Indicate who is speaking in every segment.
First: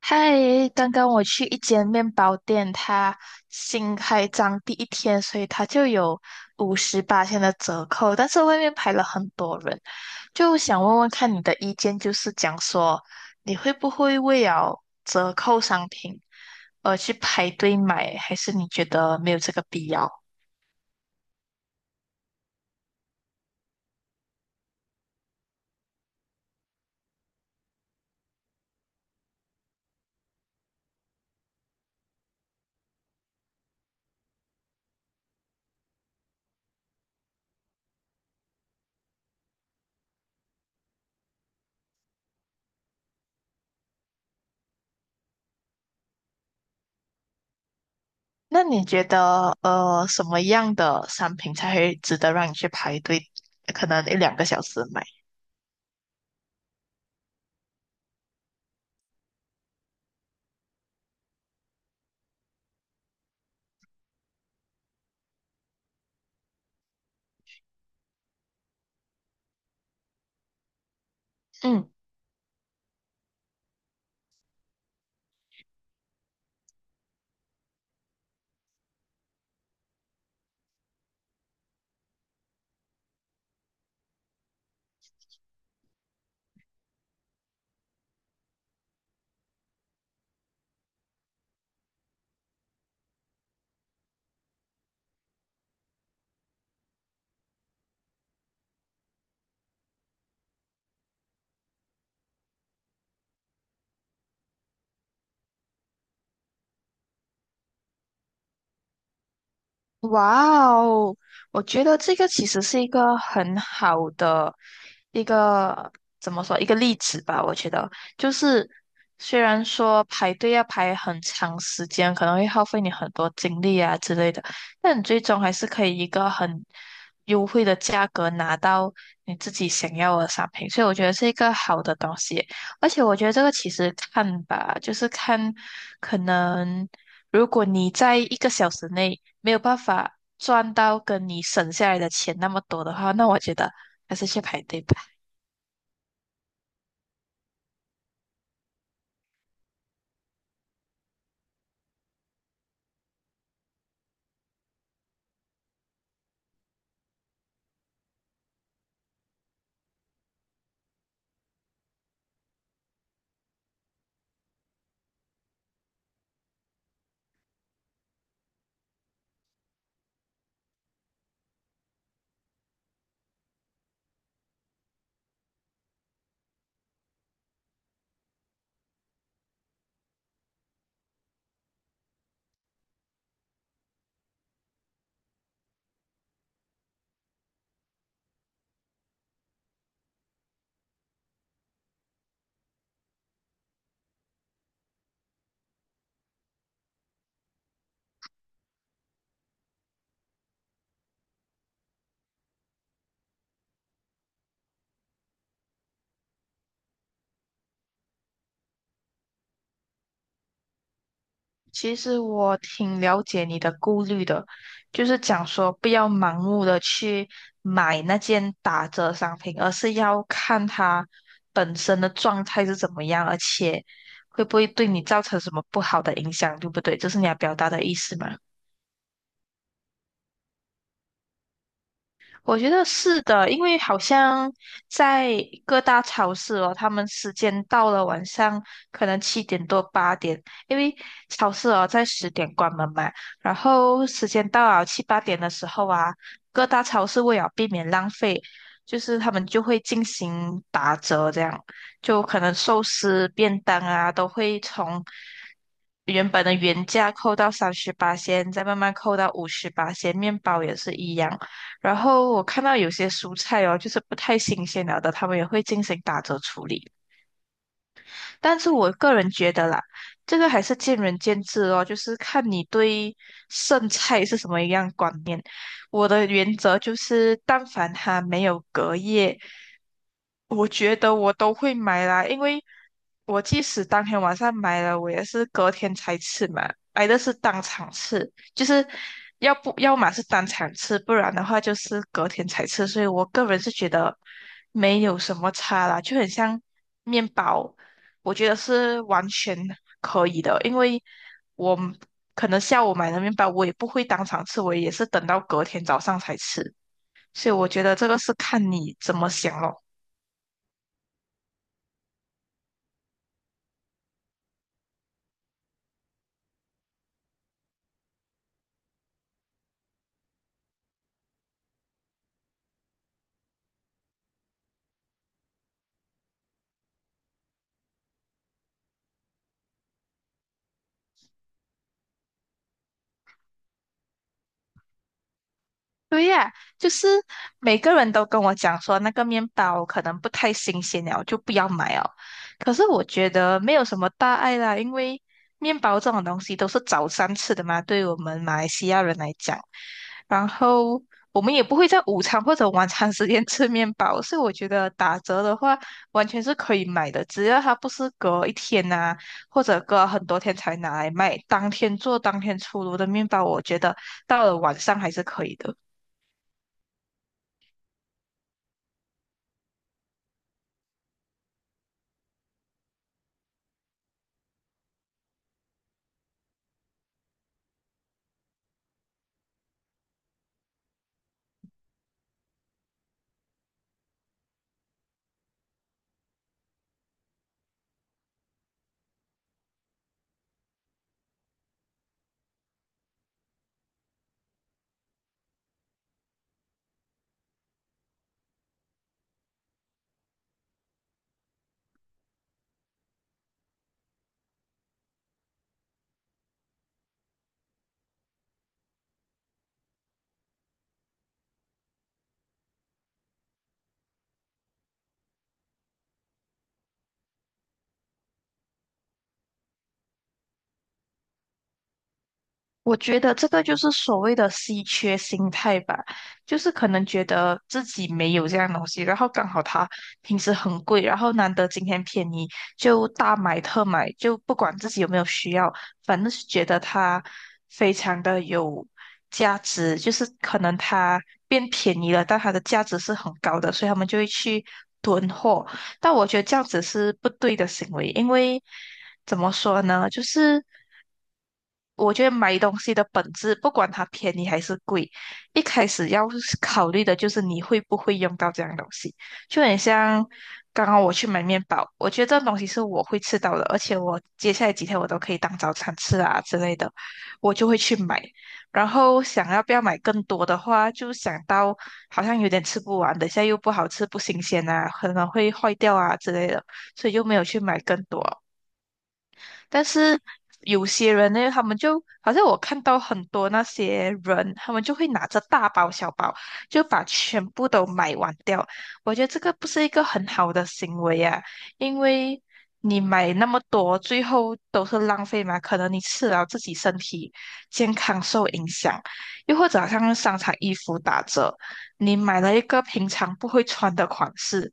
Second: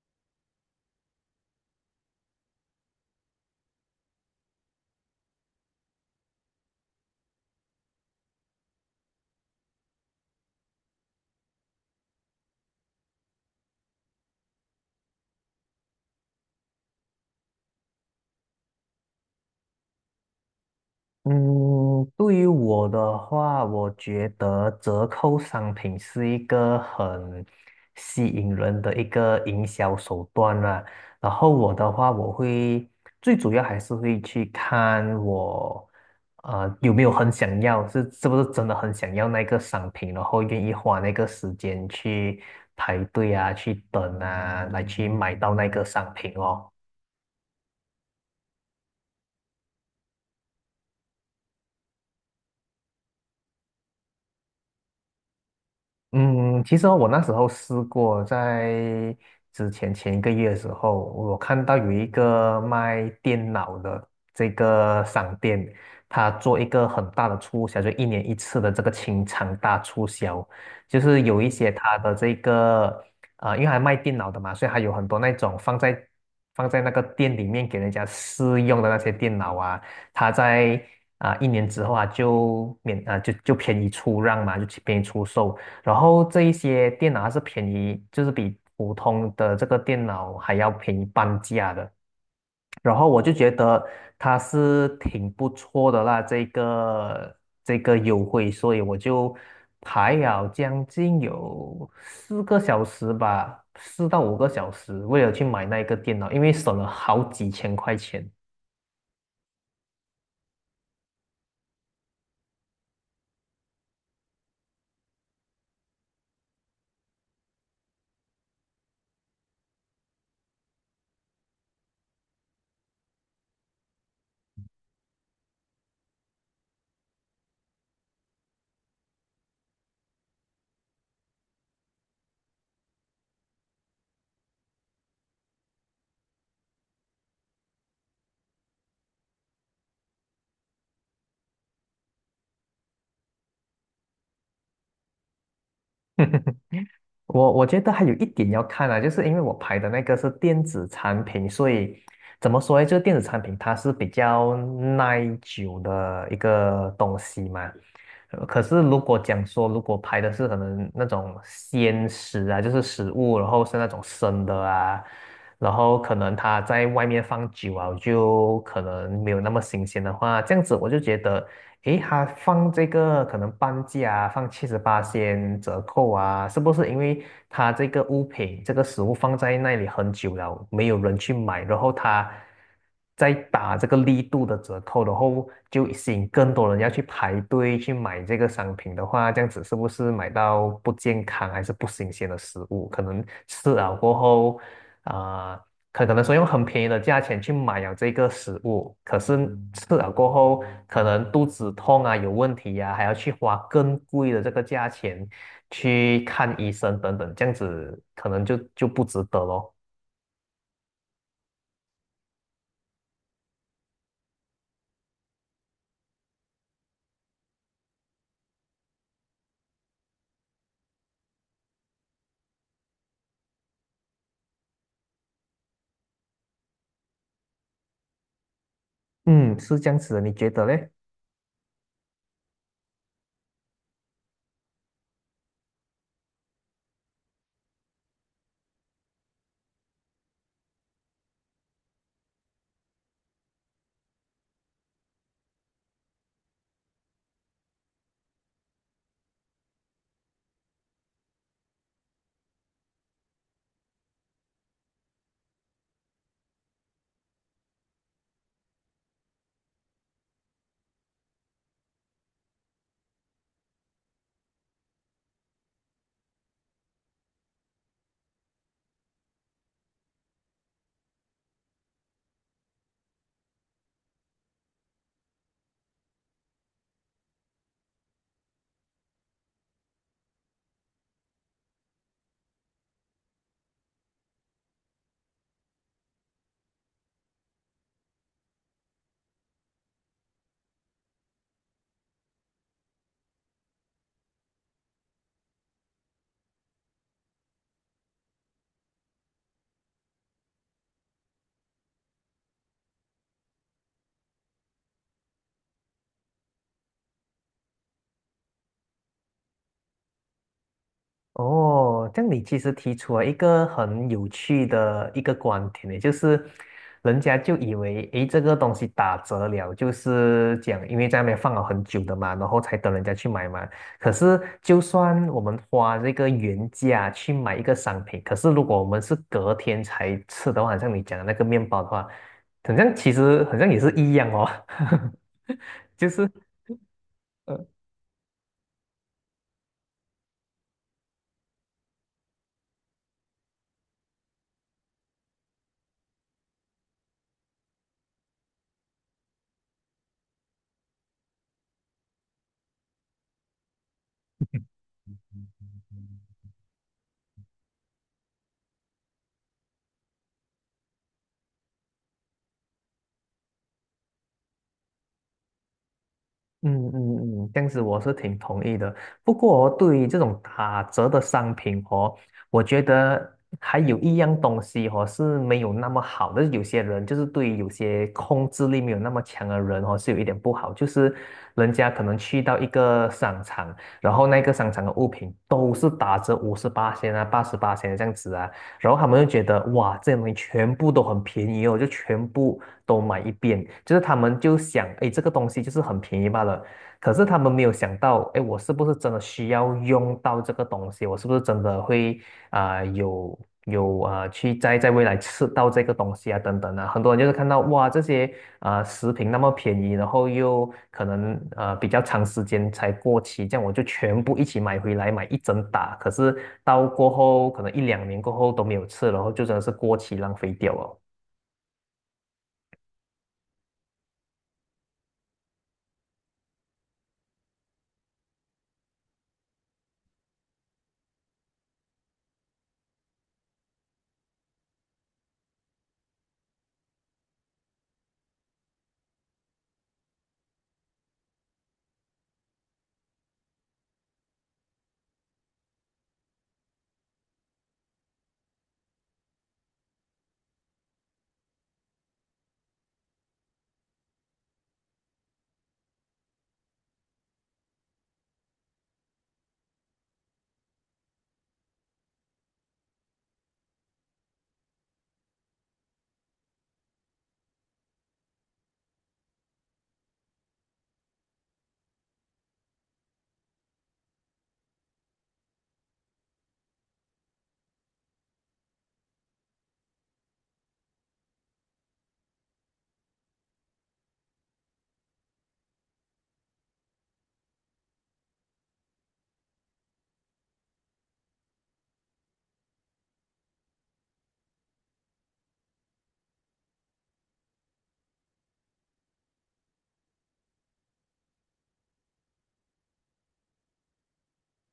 Speaker 1: 嗨，刚刚我去一间面包店，它新开张第一天，所以它就有58天的折扣，但是外面排了很多人，就想问问看你的意见，就是讲说你会不会为了折扣商品而去排队买，还是你觉得没有这个必要？
Speaker 2: 嗯，对于我的话，我觉得折扣商品是一个很吸引人的一个营销手段啦。然后我的话，我会最主要还是会去看我有没有很想要，是不是真的很想要那个商品，然后愿意花那个时间去排队啊，去等啊，来去买到那个商品哦。
Speaker 1: 那你觉得什么样的商品才会值得让你去排队，可能一两个小时买？
Speaker 2: 嗯，其实哦我那时候试过，在前一个月的时候，我看到有一个卖电脑的这个商店，他做一个很大的促销，就一年一次的这个清仓大促销，就是有一些
Speaker 1: 嗯。
Speaker 2: 他的这个因为还卖电脑的嘛，所以还有很多那种放在那个店里面给人家试用的那些电脑啊，他在一年之后啊就免啊就就便宜出让嘛，就便宜出售。然后这一些电脑还是便宜，就是比普通的这个电脑还要便宜半价的。然后我就觉得它是挺不错的啦，这个优惠，所以我就排了将近有4个小时吧，4到5个小时，为了去买那个电脑，因为省了好几千块钱。
Speaker 1: 哇哦，我觉得这个其实是一个很好的一个怎么说一个例子吧。我觉得就是虽然说排队要排很长时间，可能会耗费你很多精力啊之类的，但你最终还是可以一个很优惠的价格拿到你自己想要的商品，所以我觉得是一个好的东西。而且我觉得这个其实看吧，就是看可能。如果你在1个小时内没有办法赚到跟你省下来的钱那么多的话，那我觉得还是去排队吧。
Speaker 2: 我觉得还有一点要看啊，就是因为我拍的那个是电子产品，所以怎么说呢？就是电子产品它是比较耐久的一个东西嘛，可是如果讲说，如果拍的是可能那种鲜食啊，就是食物，然后是那种生的啊，然后可能他在外面放久啊，就可能没有那么新鲜的话，这样子我就觉得，诶，他放这个可能半价啊，放78先折扣啊，是不是因为他这个物品这个食物放在那里很久了，没有人去买，然后他再打这个力度的折扣，然后就吸引更多人要去排队去买这个商品的话，这样子是不是买到不健康还是不新鲜的食物？可能吃了过后，啊、可能说用很便宜的价钱去买了这个食物，可是吃了过后，可能肚子痛啊，有问题呀、还要去花更贵的这个价钱去看医生等等，这样子可能就不值得咯。
Speaker 1: 其实我挺了解你的顾虑的，就是讲说不要盲目的去买那件打折商品，而是要看它本身的状态是怎么样，而且会不会对你造成什么不好的影响，对不对？这是你要表达的意思吗？
Speaker 2: 嗯，是这样子的，你觉得嘞？
Speaker 1: 我觉得是的，因为好像在各大超市哦，他们时间到了晚上可能7点多8点，因为超市哦在10点关门嘛，然后时间到了七八点的时候啊，各大超市为了避免浪费，就是他们就会进行打折，这样就可能寿司、便当啊都会从原本的原价扣到38先，再慢慢扣到58先，面包也是一样。然后我看到有些蔬菜哦，就是不太新鲜了的，他们也会进行打折处理。但是我个人觉得啦，这个还是见仁见智哦，就是看你对剩菜是什么样观念。我的原则就是，但凡它没有隔夜，我觉得我都会买啦，因为我即使当天晚上买了，我也是隔天才吃嘛，买的是当场吃，就是要不要么是当场吃，不然的话就是隔天才吃，所以我个人是觉得没有什么差啦，就很像面包，我觉得是完全可以的，因为我可能下午买的面包，我也不会当场吃，我也是等到隔天早上才吃，所以我觉得这个是看你怎么想咯。
Speaker 2: 哦，这样你其实提出了一个很有趣的一个观点呢，就是人家就以为，诶，这个东西打折了，就是讲因为在那边放了很久的嘛，然后才等人家去买嘛。可是就算我们花这个原价去买一个商品，可是如果我们是隔天才吃的话，好像你讲的那个面包的话，好像其实好像也是一样哦，就
Speaker 1: 对
Speaker 2: 是。
Speaker 1: 呀，就是每个人都跟我讲说那个面包可能不太新鲜了，就不要买哦。可是我觉得没有什么大碍啦，因为面包这种东西都是早餐吃的嘛，对我们马来西亚人来讲，然后我们也不会在午餐或者晚餐时间 吃面包，所以我觉得打折的话完全是可以买的，只要它不是隔一天呐、或者隔很多天才拿来卖，当天做当天出炉的面包，我觉得到了晚上还是可以的。
Speaker 2: 嗯嗯嗯，这样子我是挺同意的。不过哦对于这种打折的商品哦，我觉得还有一样东西哦是没有那么好的。有些人就是对于有些控制力没有那么强的人哦，是有一点不好。就是人家可能去到一个商场，然后那个商场的物品都是打折58啊、88这样子啊，然后他们就觉得哇，这些东西全部都很便宜哦，就全部都买一遍。就是他们就想，哎，这个东西就是很便宜罢了。可是他们没有想到，哎，我是不是真的需要用到这个东西？我是不是真的会有有啊、去在未来吃到这个东西啊等等啊，很多人就是看到哇这些食品那么便宜，然后又可能比较长时间才过期，这样我就全部一起买回来买一整打，可是到过后可能一两年过后都没有吃，然后就真的是过期浪费掉了。
Speaker 1: 我觉得这个就是所谓的稀缺心态吧，就是可能觉得自己没有这样东西，然后刚好它平时很贵，然后难得今天便宜，就大买特买，就不管自己有没有需要，反正是觉得它非常的有价值，就是可能它变便宜了，但它的价值是很高的，所以他们就会去囤货。但我觉得这样子是不对的行为，因为怎么说呢，就是。我觉得买东西的本质，不管它便宜还是贵，一开始要是考虑的就是你会不会用到这样东西。就很像刚刚我去买面包，我觉得这种东西是我会吃到的，而且我接下来几天我都可以当早餐吃啊之类的，我就会去买。然后想要不要买更多的话，就想到好像有点吃不完，等一下又不好吃、不新鲜啊，可能会坏掉啊之类的，所以就没有去买更多。但是有些人呢，他们就好像我看到很多那些人，他们就会拿着大包小包，就把全部都买完掉。我觉得这个不是一个很好的行为啊，因为你买那么多，最后都是浪费嘛。可能你吃了自己身体健康受影响，又或者好像商场衣服打折，你买了一个平常不会穿的款式。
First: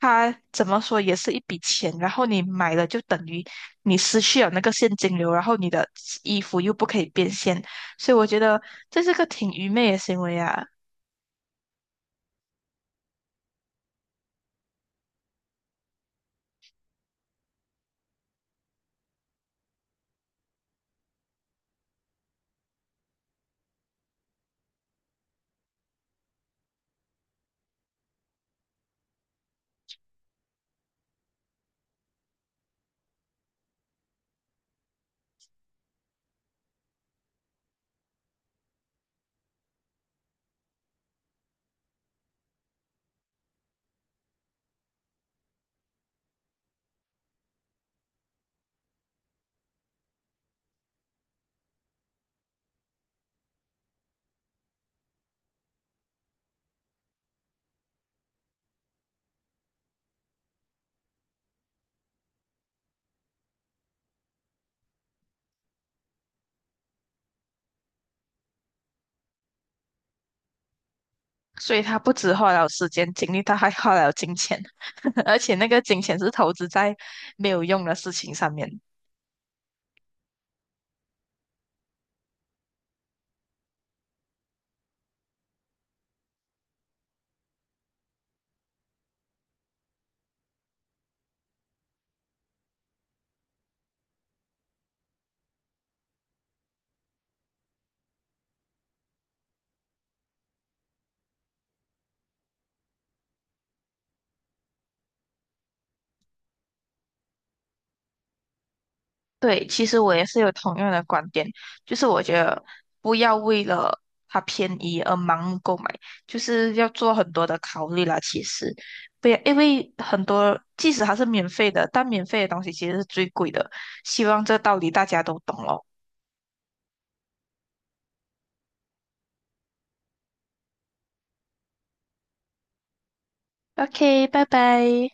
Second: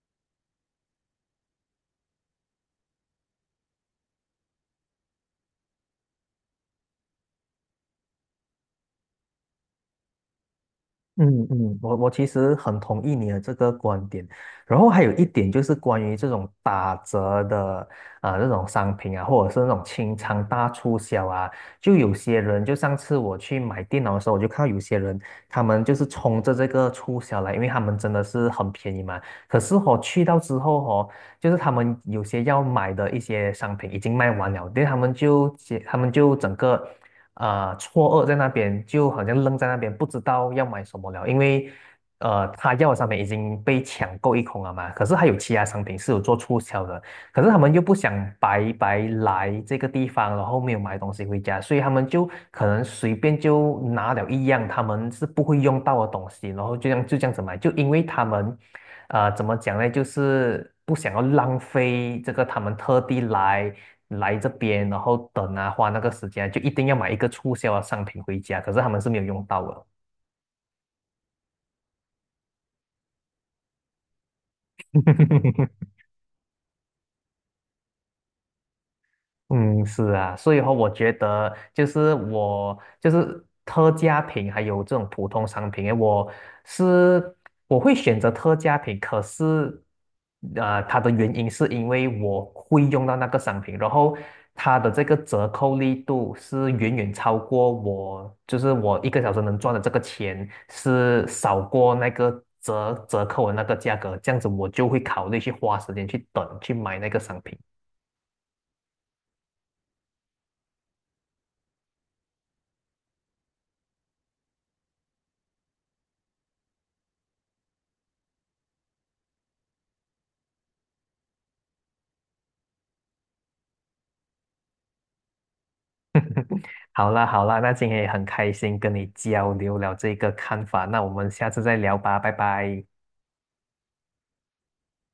Speaker 1: 它怎么说也是一笔钱，然后你买了就等于你失去了那个现金流，然后你的衣服又不可以变现，所以我觉得这是个挺愚昧的行为啊。
Speaker 2: 嗯嗯，我其实很同意你的这个观点，然后还有一点就是关于这种打折的啊，这种商品啊，或者是那种清仓大促销啊，就有些人就上次我去买电脑的时候，我就看到有些人他们就是冲着这个促销来，因为他们真的是很便宜嘛。可是去到之后哦，就是他们有些要买的一些商品已经卖完了，对，他们就整个。错愕在那边，就好像愣在那边，不知道要买什么了，因为他要的商品已经被抢购一空了嘛，可是还有其他商品是有做促销的，可是他们又不想白白来这个地方，然后没有买东西回家，所以他们就可能随便就拿了一样他们是不会用到的东西，然后就这样子买，就因为他们怎么讲呢？就是不想要浪费这个他们特地来这边，然后等啊，花那个时间啊，就一定要买一个促销的商品回家，可是他们是没有用到的。
Speaker 1: 所以他不止花了时间精力，他还花了金钱，而且那 个金钱是投资在没有用的事情上面。
Speaker 2: 嗯，是啊，所以话我觉得就是我就是特价品，还有这种普通商品，诶我是会选择特价品，可是它的原因是因为我会用到那个商品，然后它的这个折扣力度是远远超过我，就是我1个小时能赚的这个钱是少过那个折扣的那个价格，这样子我就会考虑去花时间去等去买那个商品。
Speaker 1: 对，其实我也是有同样的观点，就是我觉得不要为了它便宜而盲目购买，就是要做很多的考虑啦。其实，不要，因为很多即使它是免费的，但免费的东西其实是最贵的。希望这道理大家都懂咯。
Speaker 2: 好啦好啦，那今天也很开心跟你交流了这个看法，那我们下次再聊吧，拜拜。
Speaker 1: OK，拜拜。